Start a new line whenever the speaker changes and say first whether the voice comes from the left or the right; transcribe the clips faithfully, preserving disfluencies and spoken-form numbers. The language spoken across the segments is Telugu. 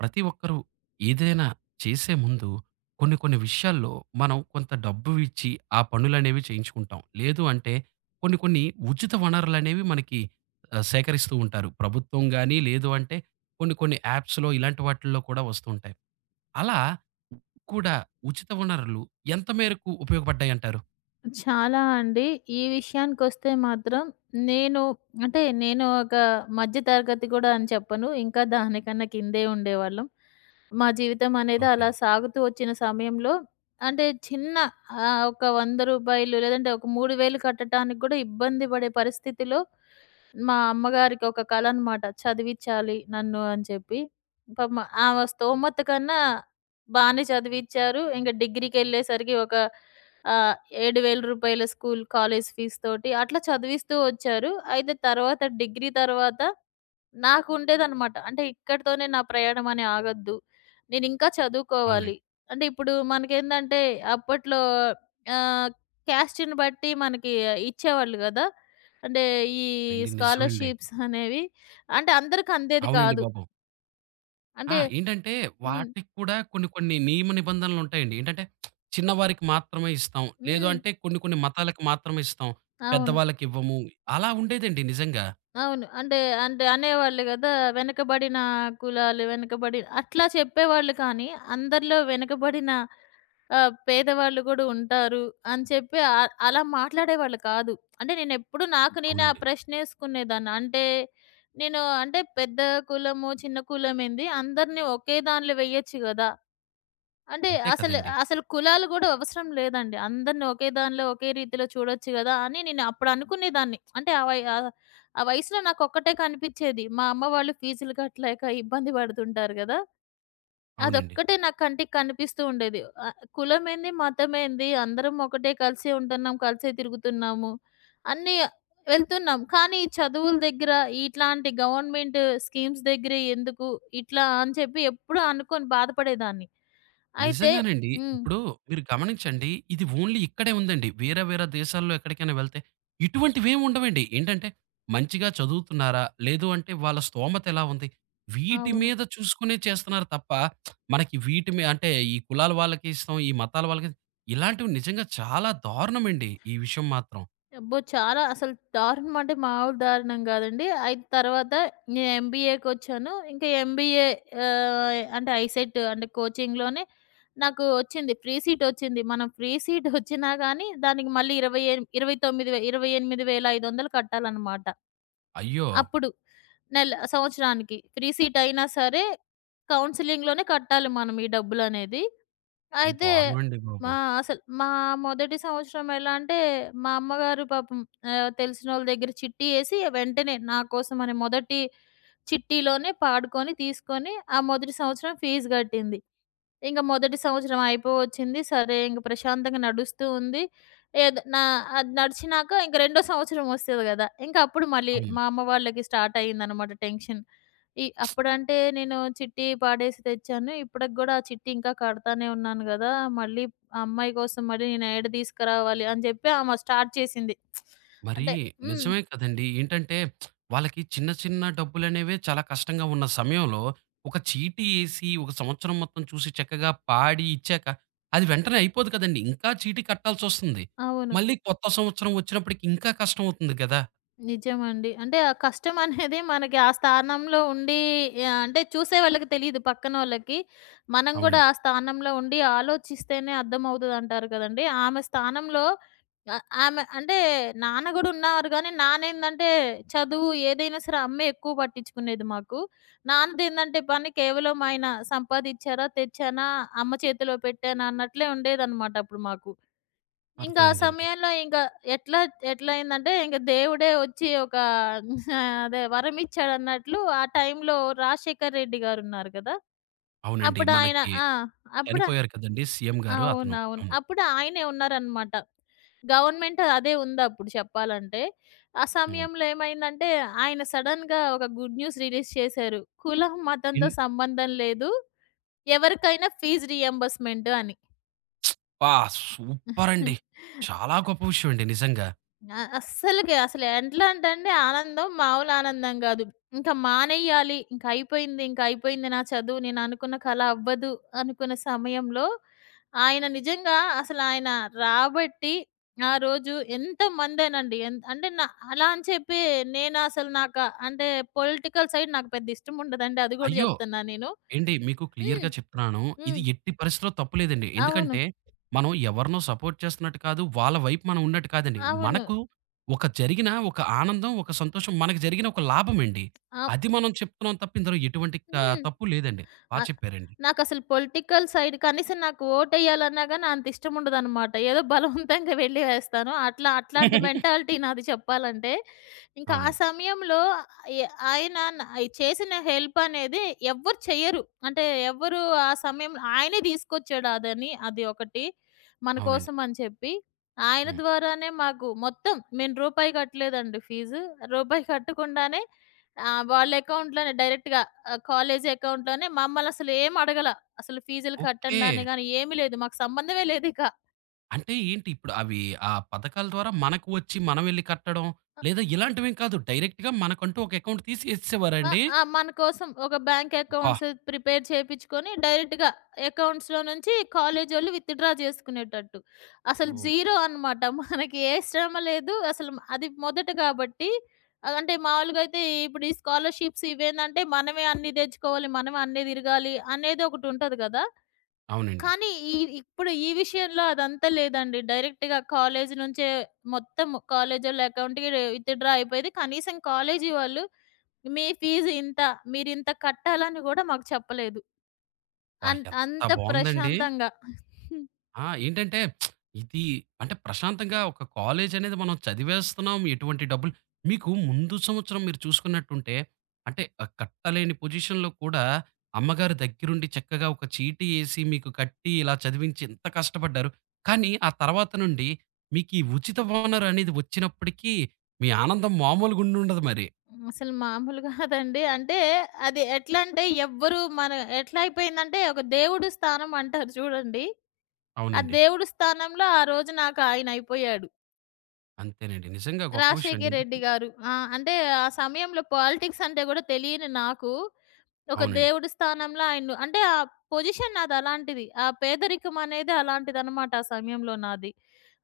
right: ప్రతి ఒక్కరూ ఏదైనా చేసే ముందు కొన్ని కొన్ని విషయాల్లో మనం కొంత డబ్బు ఇచ్చి ఆ పనులనేవి చేయించుకుంటాం. లేదు అంటే కొన్ని కొన్ని ఉచిత వనరులనేవి మనకి ఆహ్, సేకరిస్తూ ఉంటారు. ప్రభుత్వం గాని, లేదు అంటే కొన్ని కొన్ని యాప్స్‌లో ఇలాంటి వాటిల్లో కూడా వస్తూ ఉంటాయి. అలా కూడా ఉచిత వనరులు ఎంత మేరకు ఉపయోగపడ్డాయంటారు?
left: చాలా అండి. ఈ విషయానికొస్తే మాత్రం నేను అంటే నేను ఒక మధ్య తరగతి గూడా అని చెప్పను. ఇంకా దానికన్నా కిందే ఉండేవాళ్ళం. మా జీవితం అనేది అలా
right: ఓకేనండి.
left: సాగుతూ వచ్చిన సమయంలో అంటే చిన్న ఆహ్, ఒక రూ. వంద లేదంటే ఒక మూడు వేలు కట్టటానికి గూడా ఇబ్బంది పడే పరిస్థితిలో మా అమ్మగారికి ఒక కల అనమాట. చదివిచ్చాలి నన్ను అని చెప్పి. పాపం ఆమె స్తోమత కన్నా బానే చదివిచ్చారు. ఇంక డిగ్రీకెళ్ళేసరికి ఒక ఆహ్, రూ. ఏడు వేలు స్కూల్, కాలేజ్ ఫీస్ తోటి అట్లా చదివిస్తూ వచ్చారు. అయితే తర్వాత డిగ్రీ తర్వాత నాకుండేదనమాట. అంటే ఇక్కడితోనే నా ప్రయాణం అని ఆగొద్దు, నేనింకా చదువుకోవాలి.
right: అవునండి.
left: అంటే ఇప్పుడు మనకేందంటే అప్పట్లో ఆహ్, క్యాస్ట్‌ని బట్టి మనకి ఇచ్చేవాళ్ళు గదా! అంటే ఈ
right: అండి నిజమండి.
left: స్కాలర్‌షిప్స్ అనేవి. అంటే అందరికి అందేది
right: అవునండి
left: కాదు.
right: బాబు. ఆ!
left: అంటే
right: ఏంటంటే
left: హ్మ్.
right: వాటికి కూడా కొన్ని కొన్ని నియమ నిబంధనలు ఉంటాయండి. ఏంటంటే చిన్నవారికి మాత్రమే ఇస్తాం. లేదు
left: హ్మ్.
right: అంటే కొన్ని కొన్ని మతాలకు మాత్రమే ఇస్తాం.
left: అవును.
right: పెద్దవాళ్ళకివ్వము. అలా ఉండేదండి నిజంగా.
left: అవును. అంటే, అంటే అనేవాళ్ళు గదా! వెనకబడిన కులాలు, వెనకబడి అట్లా చెప్పేవాళ్ళు కానీ, అందరిలో వెనకబడిన ఆహ్, పేదవాళ్ళు గూడా ఉంటారు అని చెప్పి ఆహ్, అలా మాట్లాడేవాళ్ళు కాదు. అంటే నేనెప్పుడు నాకు నేనే ఆ
right: అవునండి.
left: ప్రశ్నేసుకునేదాన్ని. అంటే, నేను అంటే పెద్ద కులము, చిన్న కులమేంది అందరిని ఒకే దానిలో వెయ్యొచ్చు గదా! అంటే
right: అంతే
left: అసలు,
right: కదండీ!
left: అసలు కులాలు గూడా అవసరం లేదండి. అందరిని ఒకే దానిలో ఒకే రీతిలో చూడొచ్చు గదా! అని నేను అప్పుడు అనుకునేదాన్ని. అంటే ఆ వయ ఆహ్, ఆ వయసులో నాకొక్కటే కనిపిచ్చేది. మా అమ్మ వాళ్ళు ఫీజులు కట్టలేక ఇబ్బంది పడుతుంటారు గదా!
right: అవునండి.
left: అదొక్కటే నా కంటికి కనిపిస్తూ ఉండేది. ఆహ్, కులమేంది, మతమేంది, అందరం ఒకటే కలిసే ఉంటున్నాం, కలిసే తిరుగుతున్నాము, అన్నీ వెళ్తున్నాం. కానీ ఈ చదువుల దగ్గర, ఇట్లాంటి గవర్నమెంట్ స్కీమ్స్ దగ్గరే ఎందుకు, ఇట్లా అని చెప్పి ఎప్పుడూ అనుకోని బాధపడేదాన్ని. అయితే
right: నిజంగానండి.
left: హ్మ్.
right: ఇప్పుడు మీరు గమనించండి. ఇది ఓన్లీ ఇక్కడే ఉందండి. వేరే వేరే దేశాల్లో ఎక్కడికైనా వెళ్తే ఇటువంటివేమి ఉండవండి. ఏంటంటే మంచిగా చదువుతున్నారా? లేదు అంటే వాళ్ళ స్తోమత ఎలా ఉంది? వీటి
left: అవును.
right: మీద చూసుకునే చేస్తున్నారు తప్ప మనకి వీటి మీ అంటే ఈ కులాల వాళ్ళకి ఇష్టం, ఈ మతాల వాళ్ళకి ఇలాంటివి నిజంగా చాలా దారుణమండి. ఈ విషయం మాత్రం.
left: అబ్బో! చాలా అసలు దారుణం అంటే మామూలు దారుణం గాదండి. అయితే తర్వాత నేను ఎంబీఏకొచ్చాను. ఇంకా ఎంబీఏ ఆహ్, అంటే ఐసెట్ అంటే కోచింగ్‌లోనే నాకు వచ్చింది. ఫ్రీ సీట్ వచ్చింది. మనం ఫ్రీ సీట్ వచ్చినా గానీ దానికి మళ్ళీ ఇరవై ఎన్ ఇరవై తొమ్మిది వేలు, ఇరవై ఎనిమిది వేల ఐదు వందలు కట్టాలన్నమాట.
right: అయ్యో!
left: అప్పుడు నెల సంవత్సరానికి. ఫ్రీ సీట్ అయినా సరే కౌన్సెలింగ్‌లోనే కట్టాలి మనం ఈ డబ్బులనేది.
right: ఇది
left: అయితే
right: దారుణమండి బాబు.
left: మా అసలు మా మొదటి సంవత్సరం ఎలా అంటే, మా అమ్మగారు పాపం ఆహ్, తెలిసినోళ్ళ దగ్గర చిట్టి ఏసి వెంటనే నా కోసం అని మొదటి చిట్టీలోనే పాడుకొని, తీసుకొని ఆ మొదటి సంవత్సరం ఫీజు గట్టింది. ఇంక మొదటి సంవత్సరం అయిపోవచ్చింది. సరే ఇంక ప్రశాంతంగా నడుస్తూ ఉంది. ఏదో నా అది నడిచినాక ఇంక రెండో సంవత్సరం వస్తది గదా! ఇంక అప్పుడు మళ్ళీ
right: అవును.
left: మా అమ్మ వాళ్ళకి స్టార్ట్ అయిందనమాట టెన్షన్. ఈ అప్పుడంటే నేను చిట్టి పాడేసి తెచ్చాను. ఇప్పటికి గూడా ఆ చిట్టి ఇంకా కడతానే ఉన్నాను గదా! మళ్ళీ ఆ అమ్మాయి కోసం మళ్ళీ నేను ఏడ తీసుకురావాలి అని జెప్పి ఆమె స్టార్ట్ చేసింది.
right: మరి
left: అంటే హ్మ్.
right: నిజమే కదండీ. ఏంటంటే వాళ్ళకి చిన్న చిన్న డబ్బులనేవే చాలా కష్టంగా ఉన్న సమయంలో ఒక చీటీ ఏసి, ఒక సంవత్సరం మొత్తం చూసి చక్కగా పాడి ఇచ్చాక, అది వెంటనే అయిపోదు కదండీ. ఇంకా చీటీ కట్టాల్సొస్తుంది.
left: అవును.
right: మళ్ళీ కొత్త సంవత్సరం వచ్చినప్పటికి ఇంకా కష్టమవుతుంది గదా!
left: నిజమండి. అంటే ఆ కష్టం అనేది మనకి ఆ స్థానంలో ఉండి ఆహ్, అంటే చూసే వాళ్ళకి తెలీదు పక్కనోళ్ళకి. మనం గూడా
right: అవునండి.
left: ఆ స్థానంలో ఉండి ఆలోచిస్తేనే అర్థమవుతదంటారు కదండీ! ఆమె స్థానంలో ఆహ్, ఆమె అంటే నాన్న గూడా ఉన్నారు గానీ, నాన్నేందంటే చదువు ఏదైనా సరే అమ్మే ఎక్కువ పట్టించుకునేది మాకు. నాన్నదేందంటే పని కేవలం ఆయన సంపాదిచ్చారా, తెచ్చానా, అమ్మ చేతిలో పెట్టానా అన్నట్లే ఉండేదనమాట అప్పుడు మాకు. ఇంకా ఆ
right: అర్థమైందండి.
left: సమయంలో ఇంకా ఎట్లా ఎట్లా అయిందంటే, ఇంక దేవుడే వచ్చి ఒక అదే వరమిచ్చాడన్నట్లు ఆ టైంలో రాజశేఖర్ రెడ్డి గారున్నారు గదా!
right: అవునండి.
left: అప్పుడు ఆయన
right: మనకి
left: ఆ! అప్పుడు
right: చనిపోయారు కదండీ సీఎం గారు అతను.
left: అవునవును.
right: అవును.
left: అప్పుడు ఆయనే ఉన్నారనమాట. గవర్నమెంట్ అదే ఉందప్పుడు చెప్పాలంటే. ఆ
right: హ్మ్.
left: సమయంలో ఏమైందంటే, ఆయన సడెన్‌గా ఒక గుడ్ న్యూస్ రిలీజ్ చేశారు. కులం,
right: ఇన్
left: మతంతో సంబంధం లేదు, ఎవరికైనా ఫీజు రీయింబర్స్‌మెంట్ అని.
right: అబ్బా! సూపరండి. చాలా గొప్ప విషయం అండి నిజంగా.
left: ఆ! అస్సలకి అసలు ఎట్లాంటంటే ఆనందం మామూలు ఆనందం గాదు. ఇంక మానేయాలి, ఇంక అయిపోయింది, ఇంక అయిపోయింది నా చదువు, నేను అనుకున్న కల అవ్వదు అనుకున్న సమయంలో ఆయన నిజంగా అసలు ఆయన రాబట్టి ఆ రోజు ఎంతమందేనండి ఎన్ అంటే నా అలా అని చెప్పి నేను అసలు నాకు అంటే పొలిటికల్ సైడ్ నాకు పెద్ద ఇష్టం ఉండదండి. అది గూడా
right: అయ్యో!
left: జెప్తున్నా నేను.
right: ఏండి మీకు
left: హ్మ్.
right: క్లియర్‌గా చెప్తున్నాను. ఇది
left: హ్మ్.
right: ఎట్టి పరిస్థితిలో తప్పు లేదండి.
left: అవును.
right: ఎందుకంటే, మనం ఎవరినో సపోర్ట్ చేస్తున్నట్టు కాదు. వాళ్ళ వైపు మనం ఉన్నట్టు కాదండి.
left: అవును.
right: మనకు ఒక జరిగిన ఒక ఆనందం, ఒక సంతోషం మనకు జరిగిన ఒక లాభమండి.
left: అవ్
right: అది మనం చెప్తున్నాం తప్ప ఇందులో ఎటువంటి త
left: హ్మ్.
right: తప్పు లేదండి. బా
left: అ
right: చెప్పారండి.
left: నాకసలు పొలిటికల్ సైడ్ కనీసం నాకు ఓటేయాలన్నా గాని అంత ఇష్టం ఉండదనమాట. ఏదో బలవంతంగా వెళ్లి వేస్తాను. అట్లా అట్లాంటి మెంటాలిటీ నాది చెప్పాలంటే. ఇంకా ఆ
right: అవునండి.
left: సమయంలో ఎ ఆయన న చేసిన హెల్ప్ అనేది ఎవ్వరు చెయ్యరు. అంటే ఎవ్వరు ఆ సమయంలో ఆయనే తీసుకొచ్చాడు అదని. అది ఒకటి. మన
right: అవునండి.
left: కోసం అని చెప్పి. ఆయన
right: హ్మ్.
left: ద్వారానే మాకు మొత్తం మేము రూపాయి కట్టలేదండి ఫీజు. రూపాయి కట్టకుండానే ఆహ్, వాళ్ళ అకౌంట్‌లోనే డైరెక్ట్‌గా ఆ! కాలేజీ అకౌంట్‌లోనే మమ్మల్నసలు ఏం అడగల. అసలు ఫీజులు
right: ఓకే.
left: కట్టండి అని గాని ఏమి లేదు. మాకు సంబంధమే లేదిక.
right: అంటే ఏంటి ఇప్పుడు అవి ఆ పథకాల ద్వారా మనకు వచ్చి మనం వెళ్లి కట్టడం, లేదా ఇలాంటివేం కాదు. డైరెక్ట్‌గా మనకంటూ ఒక అకౌంట్ తీసి
left: ఆ!
right: ఎసేసేవారాండి?
left: ఆ! మన కోసం ఒక బ్యాంక్
right: అబ్బా!
left: అకౌంట్స్ ప్రిపేర్ చేపిచ్చుకొని డైరెక్ట్‌గా అకౌంట్స్‌లో నుంచి కాలేజోళ్ళు విత్‌డ్రా చేసుకునేటట్టు. అసలు
right: ఓహ్!
left: జీరో అనమాట. మనకి ఏ శ్రమ లేదు. అసలు మ- అది మొదట కాబట్టి ఆహ్, అంటే మామూలుగా అయితే ఇప్పుడు ఈ స్కాలర్‌షిప్స్ ఇవేందంటే మనమే అన్నీ తెచ్చుకోవాలి. మనమే అన్నీ తిరగాలి అనేది ఒకటుంటది గదా!
right: అవునండి.
left: కానీ ఈ ఇప్పుడు ఈ విషయంలో అదంతా లేదండి. డైరెక్ట్‌గా కాలేజీ నుంచే మొత్తం కాలేజోళ్ళ అకౌంట్‌కి విత్‌డ్రా అయిపోయేది. కనీసం కాలేజీ వాళ్ళు మీ ఫీజు ఇంత, మీరింత కట్టాలని గూడా మాకు చెప్పలేదు. అన్
right: అబ్బా! ఎంత
left: అంత
right: బావుందండి.
left: ప్రశాంతంగా.
right: ఆ! ఏంటంటే ఇది అంటే ప్రశాంతంగా ఒక కాలేజ్ అనేది మనం చదివేస్తున్నాం. ఎటువంటి డబ్బులు మీకు ముందు సంవత్సరం మీరు చూసుకున్నట్టుంటే అంటే ఆహ్, కట్టలేని పొజిషన్‌లో కూడా అమ్మగారి దగ్గరుండి చక్కగా ఒక చీటీ ఏసి మీకు కట్టి ఇలా చదివించి ఎంత కష్టపడ్డారు. కానీ ఆ తర్వాత నుండి మీకు ఈ ఉచిత ఓనర్ అనేది వచ్చినప్పటికీ మీ ఆనందం మామూలుగా ఉండుండదు మరి.
left: అసలు మామూలు కాదండి. అంటే అది ఎట్లా అంటే ఎవ్వరు మన ఎట్లా అయిపోయిందంటే ఒక దేవుడు స్థానం అంటారు చూడండి. ఆ
right: అవునండి.
left: దేవుడు స్థానంలో ఆ రోజు నాకు ఆయన అయిపోయాడు.
right: అంతేనండి. నిజంగా గొప్ప విషయం అండి.
left: రాజశేఖర్
right: ఎందుకు
left: రెడ్డి గారు. ఆ! అంటే ఆ సమయంలో పాలిటిక్స్ అంటే గూడా తెలియని నాకు, ఒక
right: అవునండి.
left: దేవుడి స్థానంలో ఆయన్ను అంటే ఆ పొజిషన్ నాదలాంటిది. ఆ పేదరికం అనేది అలాంటిదనమాట ఆ సమయంలో నాది.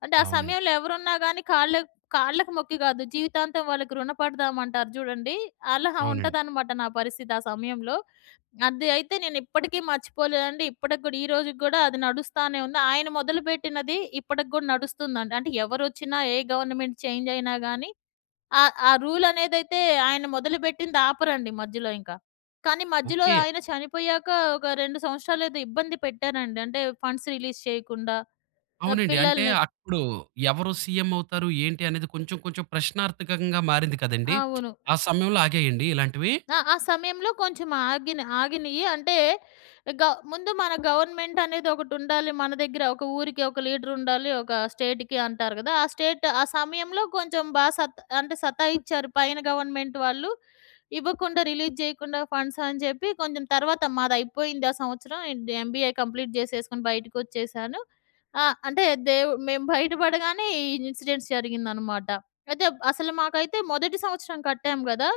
left: అంటే ఆ
right: అవునండి.
left: సమయంలో ఎవరున్నా గానీ కాళ్ళకు కాళ్ళకు మొక్కి గాదు, జీవితాంతం వాళ్ళకి రుణపడదామంటారు జూడండి. అలా
right: అవునండి.
left: ఉంటదనమాట నా పరిస్థితి ఆ సమయంలో. అది అయితే నేనిప్పటికీ మర్చిపోలేదండి. ఇప్పటికి గూడా, ఈ రోజుకి గూడా అది నడుస్తానే ఉంది. ఆయన మొదలుపెట్టినది ఇప్పటికి గూడా నడుస్తుందండి. అంటే ఎవరొచ్చినా, ఏ గవర్నమెంట్ చేంజ్ అయినా గానీ ఆ! ఆ రూల్ అనేదైతే ఆయన మొదలుపెట్టింది ఆపరండి మధ్యలో ఇంకా. కానీ మధ్యలో
right: ఓకే.
left: ఆయన చనిపోయాక ఒక రెండు సంవత్సరాలు ఏదో ఇబ్బంది పెట్టారండి. అంటే ఫండ్స్ రిలీజ్ చేయకుండా ఆహ్,
right: అవునండి. అంటే
left: పిల్లల్ని
right: అప్పుడు ఎవరు సీఎం అవుతారు? ఏంటి? అనేది కొంచెం కొంచెం ప్రశ్నార్థకంగా మారింది కదండీ!
left: అవును.
right: ఆ సమయంలో ఆగాయండి ఇలాంటివి?
left: ఆ! ఆ సమయంలో కొంచెం ఆగిన ఆగినియి. అంటే గ ముందు మన గవర్నమెంట్ అనేది ఒకటుండాలి. మన దగ్గర ఒక ఊరికి ఒక లీడర్ ఉండాలి. ఒక స్టేట్‌కి అంటారు కదా! ఆ స్టేట్ ఆ సమయంలో కొంచెం బా సత్ అంటే సతాయిచ్చారు పైన గవర్నమెంట్ వాళ్ళు. ఇవ్వకుండా రిలీజ్ చేయకుండా ఫండ్స్ అని చెప్పి కొంచెం తర్వాత మాదయిపోయింది ఆ సంవత్సరం. ఎంబీఏ కంప్లీట్ చేసేసుకొని బయటికొచ్చేసాను. ఆ! అంటే దేవు మేము బయటపడగానే ఈ ఇన్సిడెంట్స్ జరిగిందనమాట. అయితే అసలు మాకైతే మొదటి సంవత్సరం కట్టాం గదా!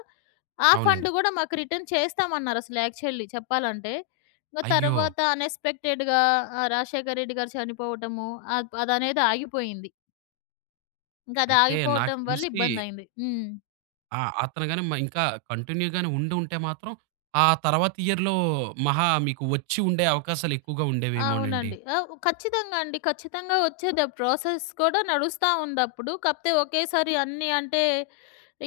left: ఆ ఫండ్
right: అవునండి.
left: గూడా మాకు రిటర్న్ చేస్తామన్నారసలు యాక్చువల్లీ చెప్పాలంటే. ఇంక
right: అయ్యో!
left: తర్వాత అన్‌ఎక్స్‌పెక్టెడ్‌గా ఆహ్, రాజశేఖర్ రెడ్డి గారు చనిపోవటము, అద్ అదనేది ఆగిపోయింది. ఇంకది
right: అంటే నాకు
left: ఆగిపోవటం వల్ల
right: తెలిసి
left: ఇబ్బందయింది. హ్మ్.
right: ఆ! అతను గాని మ ఇంకా కంటిన్యూ గాని ఉండుంటే మాత్రం ఆ తర్వాత ఇయర్‌లో మహా మీకు వచ్చి ఉండే అవకాశాలు ఎక్కువగా ఉండేవేమోనండి.
left: అవునండి. ఆ! ఖచ్చితంగా అండి. ఖచ్చితంగా వచ్చేది. ఆ ప్రాసెస్ కూడా నడుస్తా ఉందప్పుడు. కాపోతే ఒకేసారి అన్నీ అంటే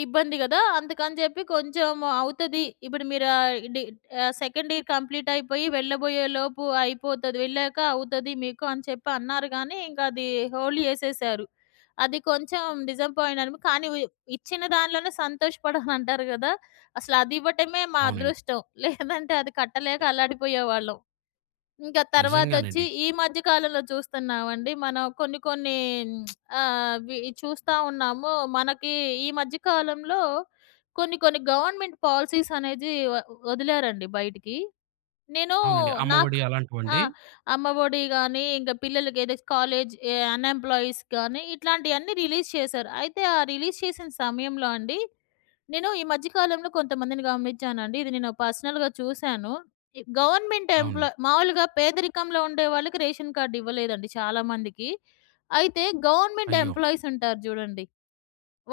left: ఇబ్బంది గదా! అందుకని జెప్పి కొంచెం అవుతది. ఇప్పుడు మీరు ఆహ్, డి ఆహ్, సెకండ్ ఇయర్ కంప్లీట్ అయిపోయి వెళ్ళబోయేలోపు అయిపోతది, వెళ్ళాక అవుతది మీకు అని చెప్పి అన్నారు గానీ, ఇంకా అది హోల్డ్ జేసేశారు. అది కొంచెం డిసప్పాయింట్ అని కానీ వి ఇచ్చిన దానిలోనే సంతోషపడాలంటారు గదా! అసలు అది ఇవ్వటమే మా
right: అవునండి.
left: అదృష్టం. లేదంటే అది కట్టలేక అల్లాడిపోయేవాళ్ళం. ఇంకా తర్వాతొచ్చి
right: నిజంగానండి.
left: ఈ మధ్య కాలంలో చూస్తున్నామండి. మనం కొన్ని కొన్ని ఆహ్, వి చూస్తా ఉన్నాము. మనకి ఈ మధ్య కాలంలో కొన్ని కొన్ని గవర్నమెంట్ పాలిసీస్ అనేది వ వదిలారండి బయటికి. నేను
right: అవునండి.
left: నాకు
right: అమ్మఒడి
left: ఆ!
right: అలాంటివండి?
left: అమ్మఒడి గాని, ఇంకా పిల్లలకి ఏదో కాలేజ్ ఎ అన్‌ఎంప్లాయీస్ గాని ఇట్లాంటియన్నీ రిలీజ్ చేశారు. అయితే ఆ రిలీజ్ చేసిన సమయంలో అండి నేను ఈ మధ్య కాలంలో కొంతమందిని గమనించానండి. ఇది నేను పర్సనల్‌గా చూసాను. ఈ గవర్నమెంట్
right: అవును.
left: ఎంప్లాయ్ మామూలుగా పేదరికంలో ఉండే వాళ్ళకి రేషన్ కార్డ్ ఇవ్వలేదండి చాలా మందికి. అయితే గవర్నమెంట్
right: అయ్యో!
left: ఎంప్లాయీస్ ఉంటారు జూడండి.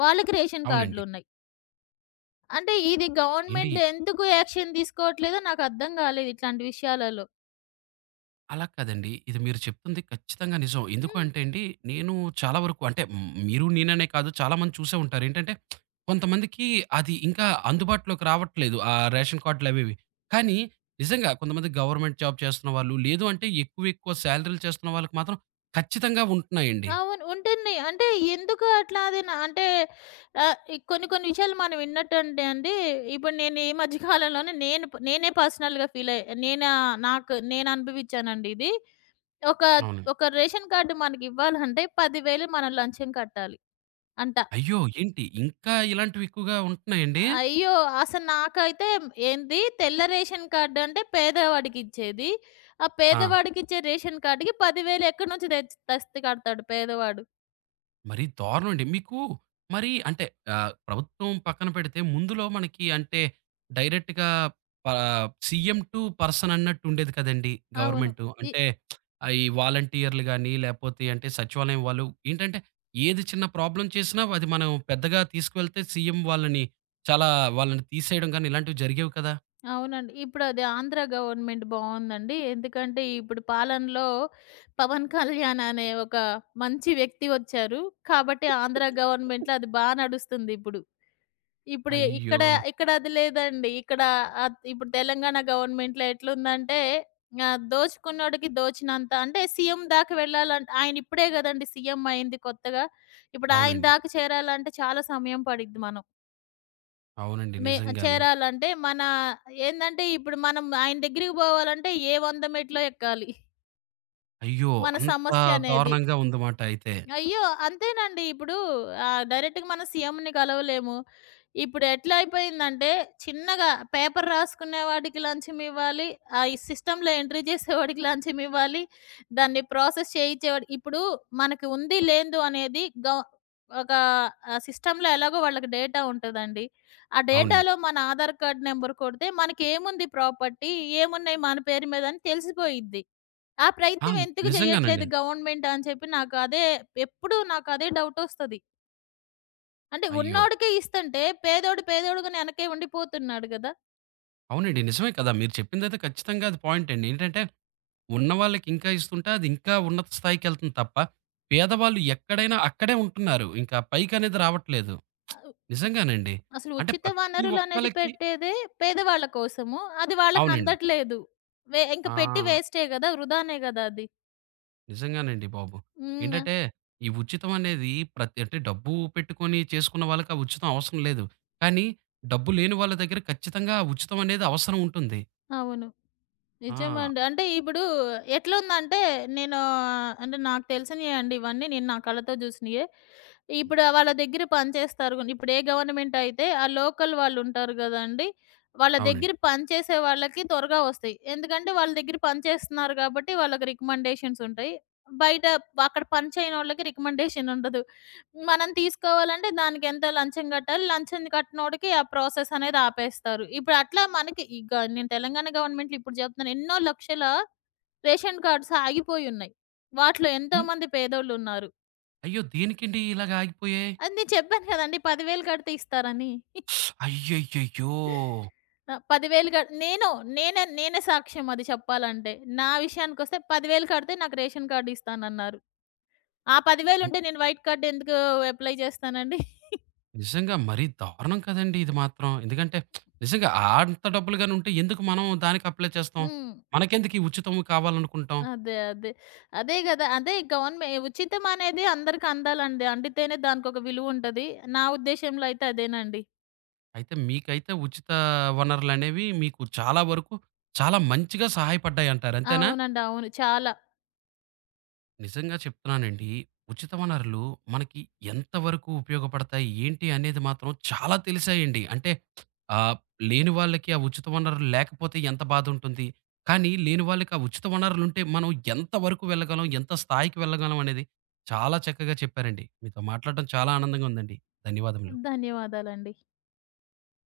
left: వాళ్ళకి రేషన్
right: అవునండి.
left: కార్డులున్నాయి. అంటే ఇది
right: ఏండి
left: గవర్నమెంట్ ఎందుకు యాక్షన్ తీసుకోవట్లేదో నాకు అర్థం గాలేదు ఇట్లాంటి విషయాలలో.
right: అలా కాదండి. ఇది మీరు చెప్తుంది ఖచ్చితంగా నిజం. ఎందుకు
left: హ్మ్.
right: అంటే అండి, నేను చాలా వరకు అంటే మ్, మీరు నేననే కాదు చాలామంది చూసే ఉంటారు. ఏంటంటే కొంతమందికి అది ఇంకా అందుబాటులోకి రావట్లేదు. ఆ రేషన్ కార్డ్‌లు అవేవి. కానీ నిజంగా కొంతమంది గవర్నమెంట్ జాబ్ చేస్తున్న వాళ్ళు, లేదు అంటే ఎక్కువ ఎక్కువ సాలరీలు చేస్తున్న వాళ్ళకి మాత్రం ఖచ్చితంగా ఉంటున్నాయండి.
left: అవును. ఉంటున్నాయి. అంటే ఎందుకు అట్లా అది నా అంటే ఆహ్, ఈ కొన్ని కొన్ని విషయాలు మనం విన్నట్టంటే అండి, ఇప్పుడు నేను ఈ మధ్య కాలంలోనే నేను ప్ నేనే పర్సనల్‌గా ఫీలయ్య నేనా నాకు నేను అనుభవిచ్చానండి ఇది. ఒక,
right: అవును.
left: ఒక రేషన్ కార్డ్ మనకివ్వాలంటే పది వేలు మనం లంచం కట్టాలి అంట.
right: అయ్యో! ఏంటి ఇంకా ఇలాంటివి ఎక్కువగా ఉంటున్నాయండి?
left: అయ్యో! అసలు నాకైతే ఏంది తెల్ల రేషన్ కార్డ్ అంటే పేదవాడికిచ్చేది. ఆ
right: ఆ!
left: పేదవాడికిచ్చే రేషన్ కార్డ్‌కి పది వేలు ఎక్కడి నుంచి తెచ్ తెస్తే కడతాడు పేదవాడు.
right: మరీ దారుణం అండి. మీకు మరి అంటే ఆహ్, ప్రభుత్వం పక్కన పెడితే ముందులో మనకి అంటే డైరెక్ట్‌గా ఆహ్, సీఎం టు పర్సన్ అన్నట్టు ఉండేది కదండీ!
left: అవును.
right: గవర్నమెంటు.
left: ఇ
right: అంటే ఆహ్, ఈ వాలంటీర్‌లు గాని, లేపోతే అంటే సచివాలయం వాళ్ళు ఏంటంటే ఏది చిన్న ప్రాబ్లమ్ చేసినా అది మనం పెద్దగా తీసుకువెళ్తే సీఎం వాళ్ళని చాలా వాళ్ళని తీసేయడం గాని ఇలాంటివి జరిగేవి కదా!
left: అవునండి. ఇప్పుడు అది ఆంధ్ర గవర్నమెంట్ బావుందండి. ఎందుకంటే ఇప్పుడు పాలనలో 'పవన్ కళ్యాణ్' అనే ఒక మంచి వ్యక్తి వచ్చారు. కాబట్టి ఆంధ్ర గవర్నమెంట్‌లో అది బా నడుస్తుంది ఇప్పుడు. ఇప్పుడు
right: అయ్యో!
left: ఇక్కడ ఇక్కడ అది లేదండి. ఇక్కడ ఆహ్, ఇప్పుడు తెలంగాణ గవర్నమెంట్‌లో ఎట్లుందంటే ఆహ్, దోచుకున్నోడికి దోచినంత అంటే సీఎం దాకా వెళ్ళాలంటే ఆయన ఇప్పుడే గదండీ సీఎం అయింది కొత్తగా. ఇప్పుడు ఆయన
right: అవునండి.
left: దాకా చేరాలంటే చాలా సమయం పడిద్ది మనం.
right: అవునండి.
left: మే
right: నిజంగానే.
left: చేరాలంటే మన ఏందంటే ఇప్పుడు మనం ఆయన దగ్గరికి పోవాలంటే ఏ వంద మెట్లో ఎక్కాలి
right: అయ్యో!
left: మన
right: అంత
left: సమస్య అనేది.
right: దారుణంగా ఉందమాట అయితే.
left: అయ్యో! అంతేనండి. ఇప్పుడు ఆహ్, డైరెక్ట్‌గా మనం సీఎంని కలవలేము. ఇప్పుడు ఎట్లా అయిపోయిందంటే, చిన్నగా పేపర్ రాసుకునేవాడికి లంచం ఇవ్వాలి. ఆహ్, ఈ సిస్టమ్‌లో ఎంట్రీ చేసేవాడికి లంచం ఇవ్వాలి. దాన్ని ప్రాసెస్ చేయించేవాడు ఇప్పుడు మనకి ఉంది, లేందో అనేది గవ్ ఒక ఆహ్, సిస్టమ్‌లో ఎలాగో వాళ్ళకి డేటా ఉంటదండి. ఆ
right: అవునండి.
left: డేటాలో మన ఆధార్ కార్డ్ నంబర్ కొడితే మనకేముంది ప్రాపర్టీ, ఏమున్నాయి మన పేరు మీద అని తెలిసిపోయిద్ది. ఆ
right: ఆ!
left: ప్రయత్నం ఎందుకు
right: నిజంగానండి.
left: చేయట్లేదు గవర్నమెంట్ అని చెప్పి నాకు అదే ఎప్పుడు నాకు అదే డౌట్ వస్తది. అంటే
right: అయ్యో!
left: ఉన్నోడికే ఇస్తంటే పేదోడు పేదోడుగానే వెనకే ఉండిపోతున్నాడు గదా!
right: అవునండి. నిజమే కదా! మీరు చెప్పిందైతే ఖచ్చితంగా అది పాయింట్ అండి. ఏంటంటే ఉన్నవాళ్ళకి ఇంకా ఇస్తుంటే అది ఇంకా ఉన్నత స్థాయికెళ్తుంది తప్ప, పేదవాళ్ళు ఎక్కడైనా అక్కడే ఉంటున్నారు. ఇంకా పైకనేది రావట్లేదు.
left: అవ్
right: నిజంగానండి.
left: అసలు
right: అంటే
left: ఉచిత
right: ప్రతి
left: వనరులనేది
right: ఒక్కళ్ళకి
left: పెట్టేదే పేదవాళ్ళ కోసము. అది వాళ్ళకి
right: అవునండి.
left: అందట్లేదు. వే ఇంక పెట్టి
right: ఆ!
left: వేస్టే గదా! వృధానే గదా! అది.
right: నిజంగానండి బాబు.
left: హ్మ్.
right: ఏంటంటే ఈ ఉచితం అనేది ప్రతి అంటే డబ్బు పెట్టుకొని చేసుకున్న వాళ్ళకి ఆ ఉచితం అవసరం లేదు. కానీ డబ్బు లేని వాళ్ళ దగ్గర ఖచ్చితంగా ఆ ఉచితం అనేది అవసరం ఉంటుంది.
left: అవును.
right: ఆ!
left: నిజమండి. అంటే ఇప్పుడు ఎట్లుందంటే, నేను అంటే నాకు తెలిసినయే అండి ఇవన్నీ. నేను నా కళ్ళతో చూసినయే. ఇప్పుడు వాళ్ళ దగ్గర పనిచేస్తారు గూని. ఇప్పుడు ఏ గవర్నమెంట్ అయితే ఆ లోకల్ వాళ్ళుంటారు గదండీ! వాళ్ళ
right: అవునండి.
left: దగ్గర పనిచేసే వాళ్ళకి త్వరగా వస్తాయి. ఎందుకంటే వాళ్ళ దగ్గర పనిచేస్తున్నారు కాబట్టి వాళ్ళకి రికమెండేషన్స్ ఉంటాయి. బయట అక్కడ పని చేయనోళ్ళకి రికమెండేషన్ ఉండదు. మనం తీసుకోవాలంటే దానికెంత లంచం కట్టాలి. లంచం కట్టనోడికి ఆ ప్రాసెస్ అనేది ఆపేస్తారు. ఇప్పుడు అట్లా మనకి ఈ గ నేను తెలంగాణ గవర్నమెంట్‌లో ఇప్పుడు చెప్తున్నాను. ఎన్నో లక్షల రేషన్ కార్డ్స్ ఆగిపోయున్నాయి. వాటిలో ఎంతోమంది పేదోళ్ళున్నారు.
right: అయ్యో! దేనికండి ఇలాగ ఆగిపోయాయి?
left: అది నేను చెప్పాను కదండీ పది వేలు కడితే ఇస్తారని.
right: అయ్యయ్యయ్యో!
left: ఆహ్, పది వేలు కడ్ నేను నేనే నేనే సాక్ష్యం అది చెప్పాలంటే. నా విషయానికొస్తే పది వేలు కడితే నాకు రేషన్ కార్డ్ ఇస్తానన్నారు. ఆ పది వేలు
right: హ్మ్.
left: ఉంటే నేను వైట్ కార్డ్ ఎందుకు అప్లై చేస్తానండి?
right: నిజంగా మరీ దారుణం కదండీ ఇది మాత్రం. ఎందుకంటే నిజంగా ఆ అంత డబ్బులు గాని ఉంటే ఎందుకు మనం దానికి అప్లై చేస్తాం?
left: హ్మ్.
right: మనకెందుకు ఈ ఉచితం కావాలనుకుంటాం?
left: అదే. అదే. అదే గదా! అదే గవర్నమె ఉచితం అనేది అందరికి అందాలండి. అండితేనే దానికొక విలువ ఉంటది. నా ఉద్దేశ్యంలో అయితే అదేనండి.
right: అయితే మీకైతే ఉచిత వనరులనేవి మీకు చాలా వరకు చాలా మంచిగా సహాయపడ్డాయంటారు. అంతేనా?
left: అవునండి. అవును. చాలా.
right: నిజంగా చెప్తున్నానండి. ఉచిత వనరులు మనకి ఎంతవరకు ఉపయోగపడతాయి? ఏంటి అనేది మాత్రం చాలా తెలిసాయండి. అంటే ఆహ్, లేని వాళ్ళకి ఆ ఉచిత వనరులు లేకపోతే ఎంత బాధుంటుంది? కానీ లేని వాళ్ళకి ఆ ఉచిత వనరులుంటే మనం ఎంత వరకు వెళ్ళగలం? ఎంత స్థాయికి వెళ్ళగలం అనేది చాలా చక్కగా చెప్పారండి. మీతో మాట్లాడడం చాలా ఆనందంగా ఉందండి. ధన్యవాదములు.
left: ధన్యవాదాలండి.